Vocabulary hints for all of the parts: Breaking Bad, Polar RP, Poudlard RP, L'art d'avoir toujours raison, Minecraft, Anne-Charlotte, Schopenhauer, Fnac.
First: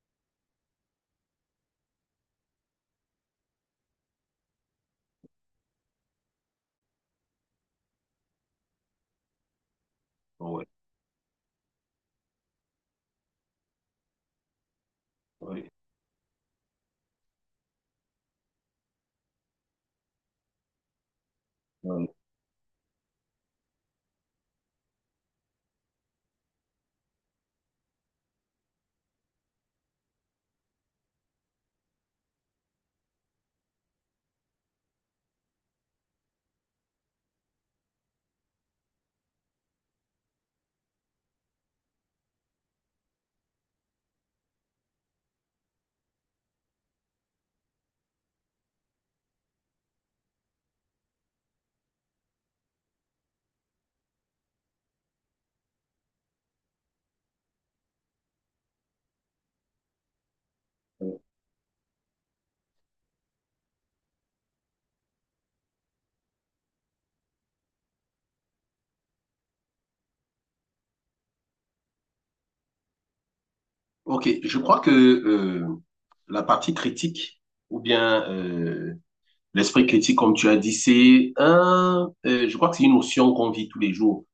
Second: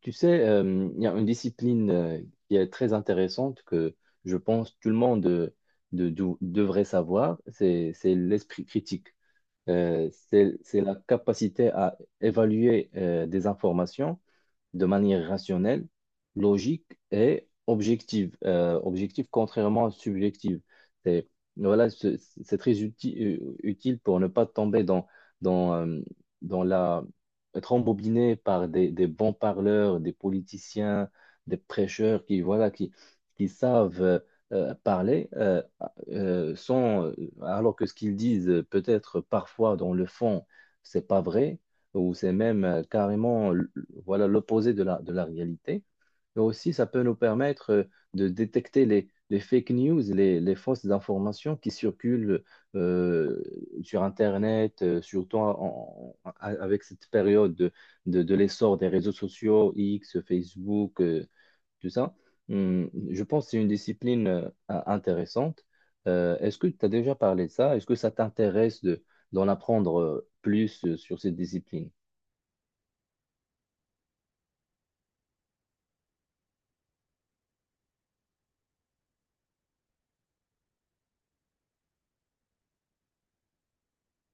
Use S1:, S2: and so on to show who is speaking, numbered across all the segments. S1: Tu sais, il y a une discipline qui est très intéressante que je pense tout le monde devrait savoir, c'est l'esprit critique. Euh, c'est
S2: Ouais,
S1: c'est la capacité à évaluer des informations de manière
S2: ouais.
S1: rationnelle, logique et objective. Objective contrairement à subjective. C'est, voilà,
S2: Ouais.
S1: c'est C'est très utile pour ne pas tomber dans, euh, dans... être embobiné par des bons parleurs, des politiciens, des prêcheurs qui savent parler sans, alors que ce qu'ils disent peut-être parfois dans le fond, c'est pas vrai ou c'est même carrément voilà l'opposé de de la réalité. Mais aussi, ça peut nous permettre de détecter les fake news, les fausses informations qui circulent euh, sur Internet, surtout avec cette période de l'essor des réseaux sociaux, X, Facebook,
S2: Ouais.
S1: tout ça. Je pense que c'est une discipline intéressante. Est-ce que tu as déjà parlé de ça? Est-ce que ça t'intéresse d'en apprendre plus sur cette discipline?
S2: Ok, je crois que la partie critique, ou bien l'esprit critique, comme tu as dit, c'est un, je crois que c'est une notion qu'on vit tous les jours,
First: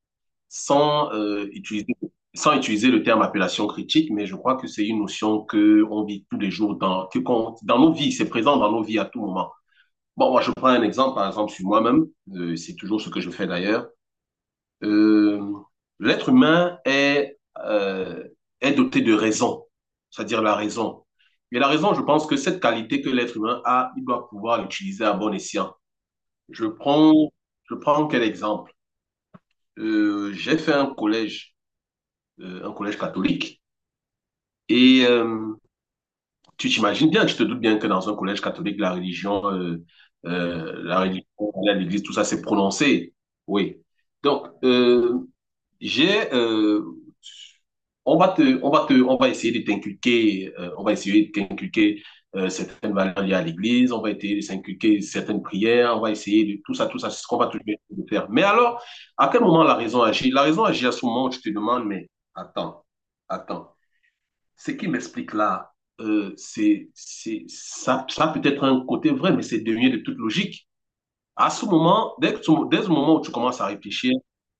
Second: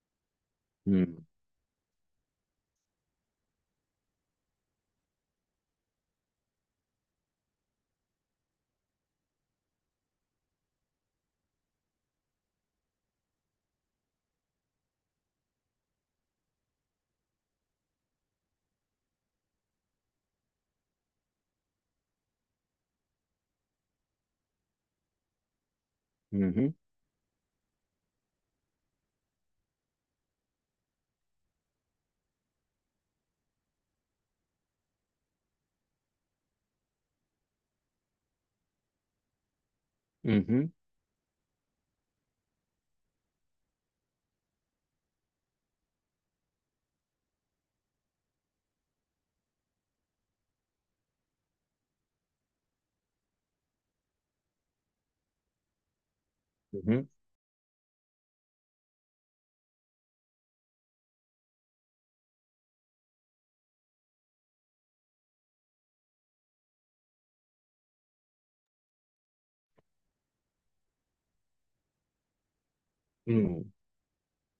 S2: sans
S1: Hum,
S2: utiliser, sans utiliser le terme appellation critique, mais je crois que c'est une notion que on vit tous les jours dans, que dans nos vies, c'est présent dans nos vies à tout moment. Bon, moi, je prends un exemple, par exemple, sur moi-même, c'est toujours ce que je fais d'ailleurs. euh, L'être humain est, euh, est doté de raison, c'est-à-dire la raison. Et la raison, je pense que cette qualité que l'être humain a, il doit pouvoir l'utiliser à bon escient. Je
S1: mhm,
S2: prends, je prends quel exemple? J'ai fait un collège catholique, et tu t'imagines bien, tu te doutes bien que dans un collège catholique,
S1: mhm.
S2: la religion, aller à l'église, tout ça, c'est prononcé. Oui. Donc, J'ai, euh, on on va essayer de t'inculquer, on va essayer de t'inculquer certaines valeurs liées à l'Église, on va essayer de t'inculquer certaines prières, on va essayer de tout
S1: Mhm.
S2: ça, c'est ce qu'on va toujours essayer de faire. Mais alors, à quel moment la raison agit? La raison agit à ce moment où tu te demandes, mais attends, attends, ce qui m'explique là, c'est, ça peut être un côté vrai, mais c'est devenu de toute logique. À ce moment, dès le moment où tu commences à
S1: Mhm.
S2: réfléchir,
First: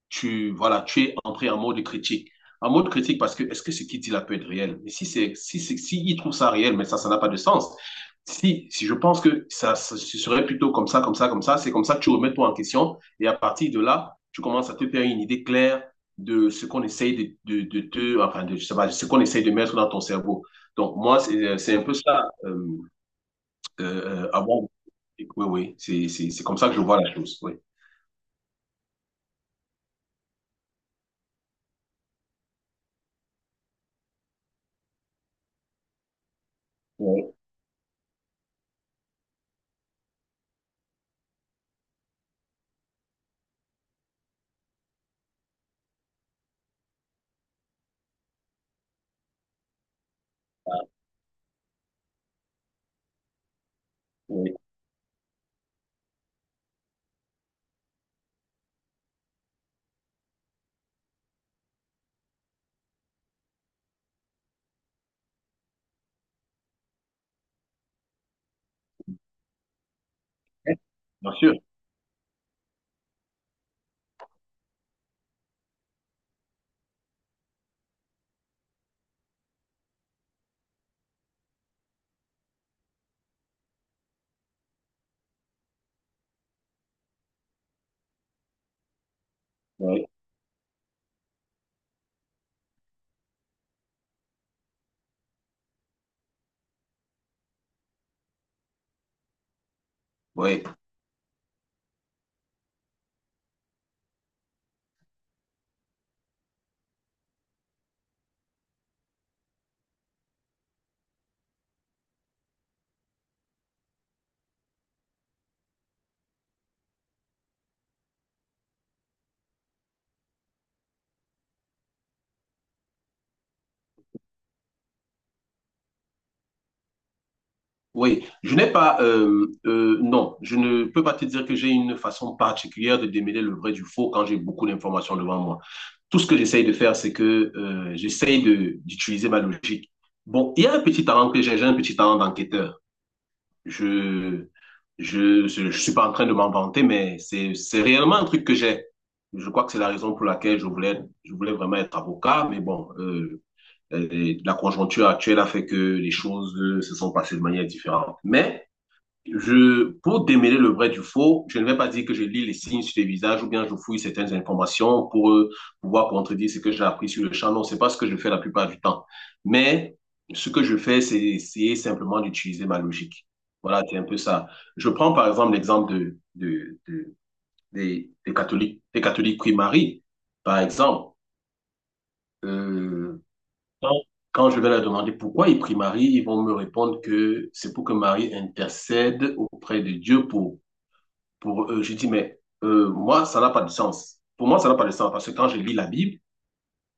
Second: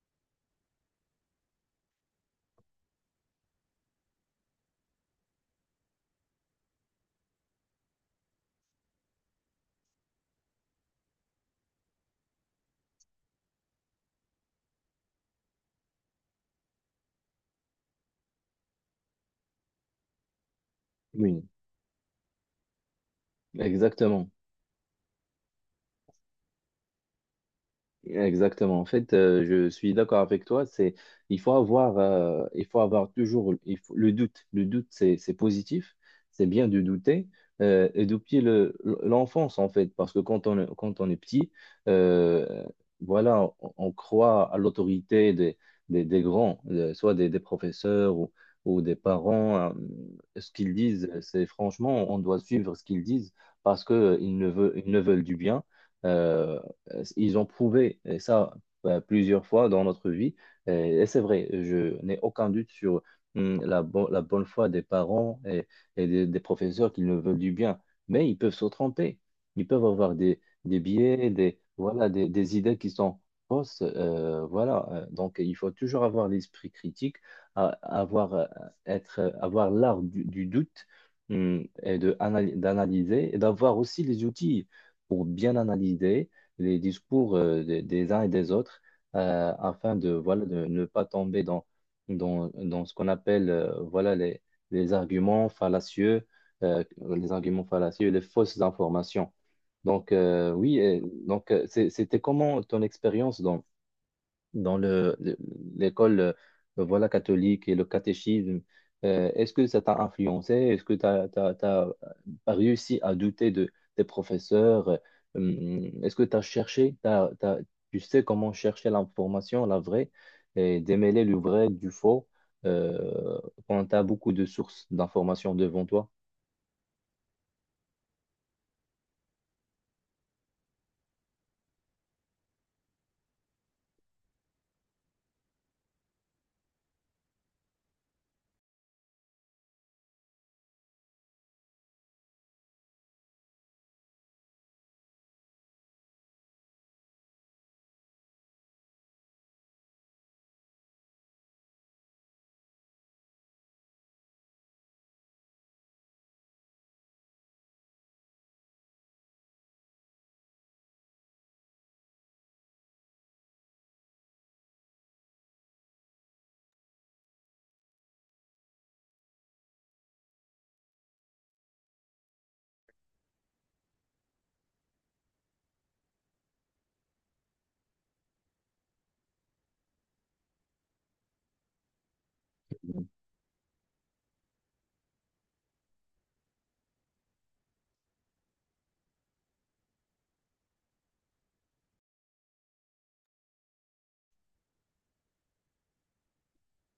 S2: tu, voilà, tu es entré en mode critique. En mode critique parce que est-ce que ce qu'il dit là peut être réel? Mais si c'est, si c'est, si il trouve ça réel, mais ça n'a pas de sens. Si, si je pense que ça, ce serait plutôt comme ça, comme ça, comme ça, c'est comme ça que tu remets toi en question et à partir de là, tu commences à te faire une idée claire de ce qu'on essaye de te, enfin, de, je sais pas, ce qu'on essaye de mettre dans ton cerveau. Donc, moi,
S1: Oui,
S2: c'est un peu ça.
S1: exactement.
S2: Avant, oui, oui, c'est comme ça que je vois la chose. Oui,
S1: Exactement. En fait, je suis d'accord avec toi. C'est, il faut avoir, le doute. Le doute, c'est positif. C'est bien de douter.
S2: oui,
S1: Et depuis l'enfance, en fait, parce que quand on est petit, euh, on croit à l'autorité des grands, soit des professeurs ou des parents. Ce qu'ils disent, c'est franchement, on doit suivre ce qu'ils disent parce que
S2: oui.
S1: ils ne veulent du bien. euh, ils ont prouvé et ça plusieurs fois dans notre vie. Et, et c'est vrai, je n'ai aucun doute sur la bonne foi des parents et des professeurs qui ne veulent du bien. Mais ils peuvent se tromper. Ils peuvent avoir des biais,
S2: Bien sûr.
S1: des idées qui sont fausses. Voilà. Donc, il faut toujours avoir l'esprit critique, a- avoir, euh, avoir l'art du doute d'analyser et d'avoir aussi les outils pour bien analyser les discours des uns et des autres afin
S2: Oui,
S1: de, voilà, de ne pas tomber dans ce qu'on appelle voilà, les arguments fallacieux, les fausses informations. Donc,
S2: oui,
S1: oui, et donc c'était comment ton expérience dans l'école voilà, catholique et le catéchisme, est-ce que ça t'a influencé? Est-ce que tu as réussi à douter de tes professeurs? Est-ce que tu as cherché, tu sais comment chercher l'information, la vraie, et démêler le vrai du faux euh, quand tu as beaucoup de sources d'informations devant toi?
S2: oui. Je n'ai pas, non, je ne peux pas te dire que j'ai une façon particulière de démêler le vrai du faux quand j'ai beaucoup d'informations devant moi. Tout ce que j'essaye de faire, c'est que d'utiliser ma logique. Bon, il y a un petit talent que j'ai un petit talent d'enquêteur. Je, je, je suis pas en train de m'en vanter, mais c'est réellement un truc que j'ai. Je crois que c'est la raison pour laquelle je voulais vraiment être avocat, mais bon, la conjoncture actuelle a fait que les choses se sont passées de manière différente. Mais je, pour démêler le vrai du faux, je ne vais pas dire que je lis les signes sur les visages ou bien je fouille certaines informations pour pouvoir contredire ce que j'ai appris sur le champ. Non, c'est pas ce que je fais la plupart du temps. Mais ce que je fais, c'est essayer simplement d'utiliser ma logique. Voilà, c'est un peu ça. Je prends par exemple l'exemple de, des catholiques prient Marie, par exemple. Euh, Quand, quand je vais leur demander pourquoi ils prient Marie, ils vont me répondre que c'est pour que Marie intercède auprès de Dieu pour, je dis, mais moi, ça n'a pas de sens. Pour moi, ça n'a pas de sens parce que quand je lis la Bible,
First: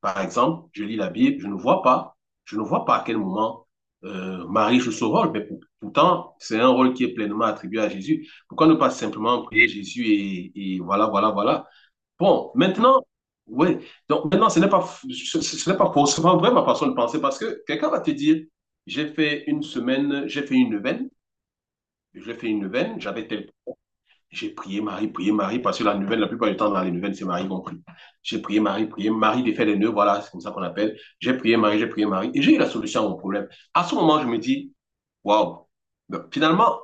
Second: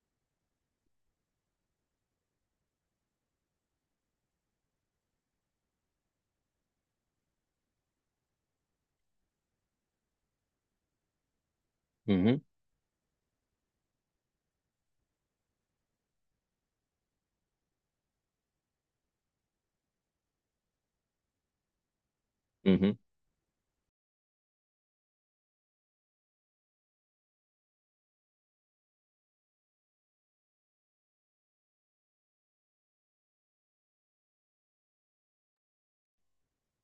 S2: par exemple, je lis la Bible, je ne vois pas, je ne vois pas à quel moment Marie joue ce rôle, mais pourtant, c'est un rôle qui est pleinement attribué à Jésus. Pourquoi ne pas simplement prier Jésus et voilà, voilà, voilà.
S1: Mhm,
S2: Bon, maintenant, oui, donc maintenant, ce n'est pas, ce, ce n'est pas forcément vrai ma façon de penser parce que quelqu'un va te dire, j'ai fait une semaine, j'ai fait une veine, j'ai fait une
S1: mhm,
S2: veine, j'avais tel j'ai prié Marie, parce que la nouvelle, la plupart du temps, dans les nouvelles, c'est Marie qu'on prie. J'ai prié Marie, défait les nœuds, voilà, c'est comme ça qu'on appelle. J'ai prié Marie, et j'ai eu la solution à mon problème. À ce moment, je me dis, waouh, finalement,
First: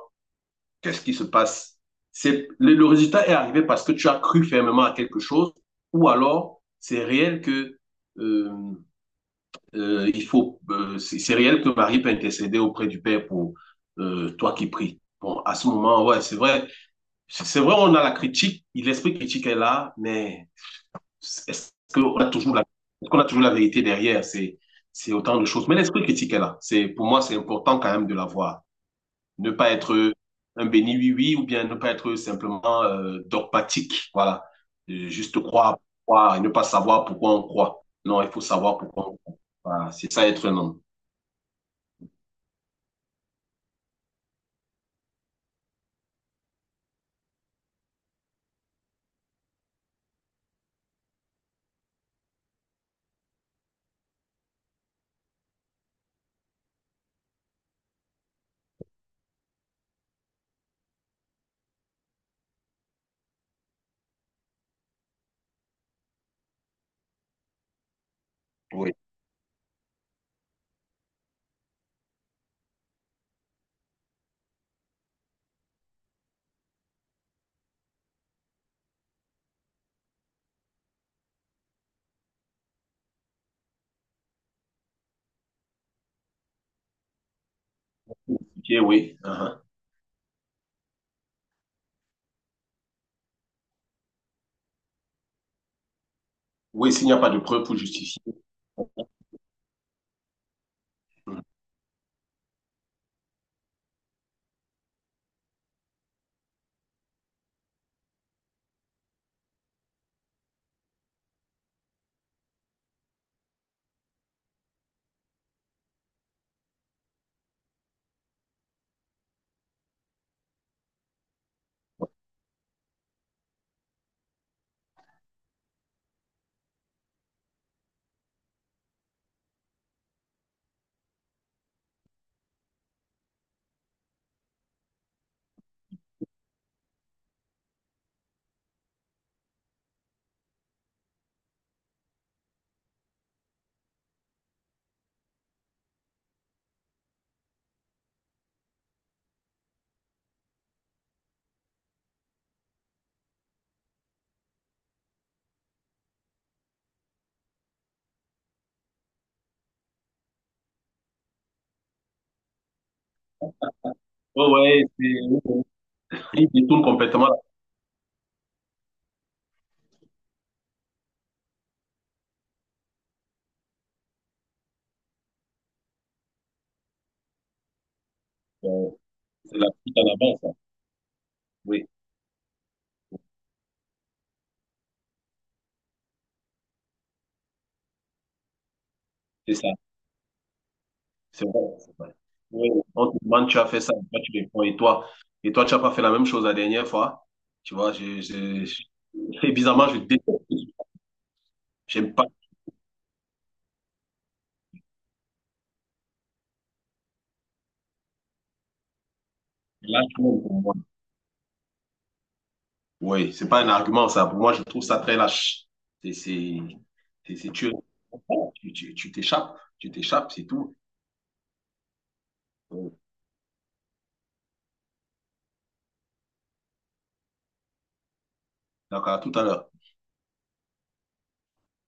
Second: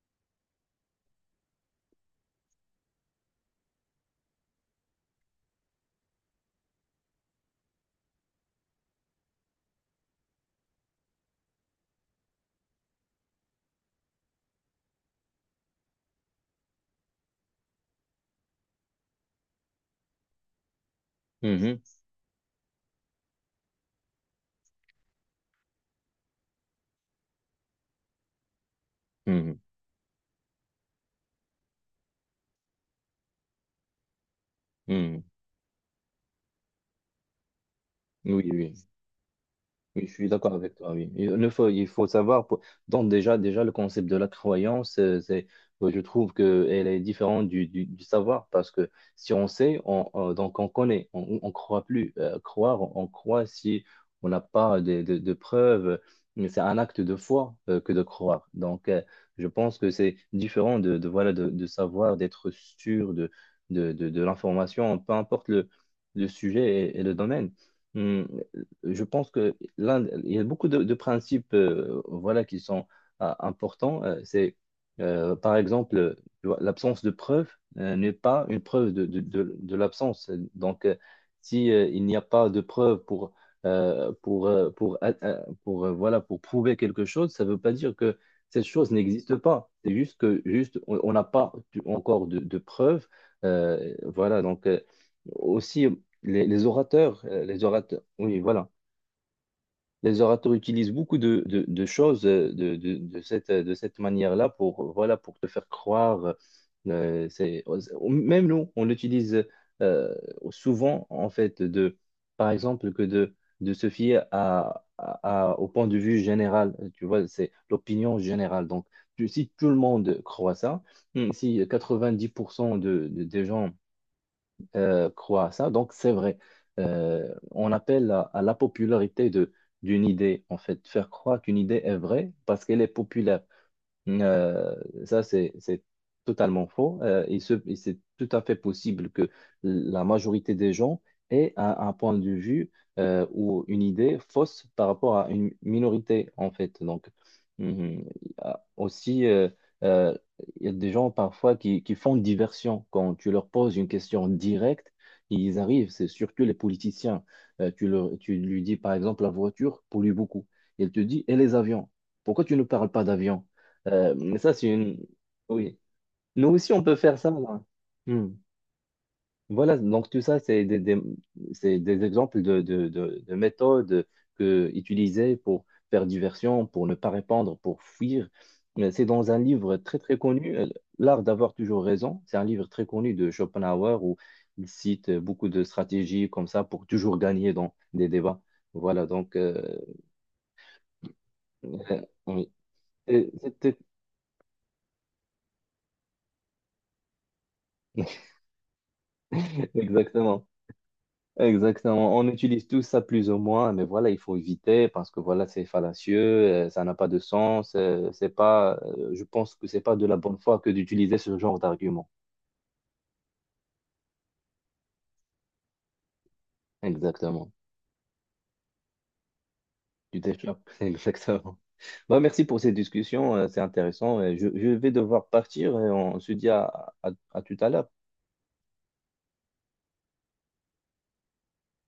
S2: qu'est-ce qui se passe? C'est, le résultat est arrivé parce que tu as cru fermement à quelque chose, ou alors, c'est réel que, euh, il faut, c'est réel que Marie peut intercéder auprès du Père pour toi qui pries. Bon, à ce moment, ouais, c'est vrai, on a la critique, l'esprit critique est là, mais est-ce
S1: mhm,
S2: qu'on a toujours la, est-ce qu'on a toujours la vérité derrière? C'est autant de choses. Mais l'esprit critique est là. C'est, pour moi, c'est important quand même de l'avoir. Ne
S1: mhm,
S2: pas être un béni oui-oui ou bien ne pas être simplement dogmatique. Voilà.
S1: mhm.
S2: Juste croire, croire et ne pas savoir pourquoi on croit. Non, il
S1: Oui,
S2: faut
S1: oui.
S2: savoir pourquoi on croit. Voilà.
S1: Oui,
S2: C'est
S1: je suis
S2: ça être
S1: d'accord
S2: un
S1: avec
S2: homme.
S1: toi, oui. Il ne faut, il faut savoir, donc déjà, déjà, le concept de la croyance, je trouve qu'elle est différente du savoir, parce que si on sait, donc on connaît, on ne croit plus. Croire, on croit si on n'a pas de preuves, mais c'est un acte de foi que de croire. Donc, je pense que c'est différent de savoir, d'être sûr de l'information, peu importe le sujet et le domaine. Hmm,
S2: Oui.
S1: je pense que l'un, il y a beaucoup de principes voilà, qui sont importants. Par exemple, tu vois, l'absence de preuve n'est pas une preuve de l'absence. Donc, si il n'y a pas de preuve pour, voilà, pour prouver quelque chose, ça ne veut pas dire que cette
S2: Ok,
S1: chose
S2: oui.
S1: n'existe
S2: Uh-huh.
S1: pas. C'est juste que juste, on n'a pas encore de preuves. Voilà, donc aussi
S2: Oui, s'il n'y a pas de
S1: les
S2: preuve pour
S1: orateurs,
S2: justifier.
S1: oui, voilà. Les orateurs utilisent beaucoup de choses de cette manière-là pour, voilà, pour te faire croire. euh, c'est, même nous, on l'utilise euh, souvent, en fait, par exemple, de se fier à, au point de vue général. Tu vois, c'est l'opinion générale. Donc, si tout le monde croit ça, si 90% des gens croient à ça. Donc, c'est vrai. On appelle à la popularité d'une idée, en fait, faire croire qu'une idée est vraie parce qu'elle est populaire. Euh, c'est totalement faux. C'est tout à fait possible que la majorité des gens aient un point de vue ou une idée fausse par rapport à une minorité, en fait. Donc, mhm, il y a aussi, euh, il y a des gens parfois qui font diversion. Quand tu leur poses une question directe, ils arrivent, c'est surtout les politiciens. Tu lui dis, par exemple, la voiture pollue beaucoup. Il te dit, et les avions? Pourquoi tu ne parles pas d'avions? Mais
S2: Oh,
S1: ça, c'est
S2: ouais,
S1: une... Oui. Nous
S2: il
S1: aussi,
S2: détourne
S1: on peut faire
S2: complètement.
S1: ça. Là. Hmm. Voilà, donc tout ça, c'est c'est des exemples de méthodes que, utilisées pour faire diversion, pour ne pas répondre, pour fuir.
S2: la-
S1: Mais c'est dans un
S2: C'est la
S1: livre
S2: suite
S1: très,
S2: à la
S1: très
S2: base, ça.
S1: connu, L'art d'avoir toujours
S2: Oui,
S1: raison. C'est un livre très connu de Schopenhauer où il cite beaucoup de stratégies comme ça pour toujours gagner dans des débats. Voilà, donc...
S2: c'est ça. C'est vrai. C'est vrai.
S1: oui.
S2: Oui, on te
S1: Et
S2: demande, tu as
S1: c'était-
S2: fait ça, toi, tu réponds. Et toi, tu n'as pas fait la même chose la dernière fois. Tu vois, je, et bizarrement, je déteste.
S1: exactement.
S2: J'aime
S1: Exactement. On
S2: pas.
S1: utilise tout ça plus ou moins, mais voilà, il faut éviter parce que voilà, c'est fallacieux, ça n'a pas de sens. C'est pas, je pense que c'est pas de
S2: Lâche
S1: la bonne foi
S2: pour
S1: que
S2: moi.
S1: d'utiliser ce genre d'argument.
S2: Oui, c'est pas un argument, ça. Pour moi, je trouve ça très lâche. C'est, c'est, c'est,
S1: Exactement.
S2: tu, tu, t'échappes. Tu
S1: Tu
S2: t'échappes, c'est
S1: t'échappes.
S2: tout.
S1: Exactement. Bah, merci pour cette
S2: Donc,
S1: discussion, c'est intéressant. Je vais devoir partir et on se dit à tout à l'heure.
S2: à tout à l'heure.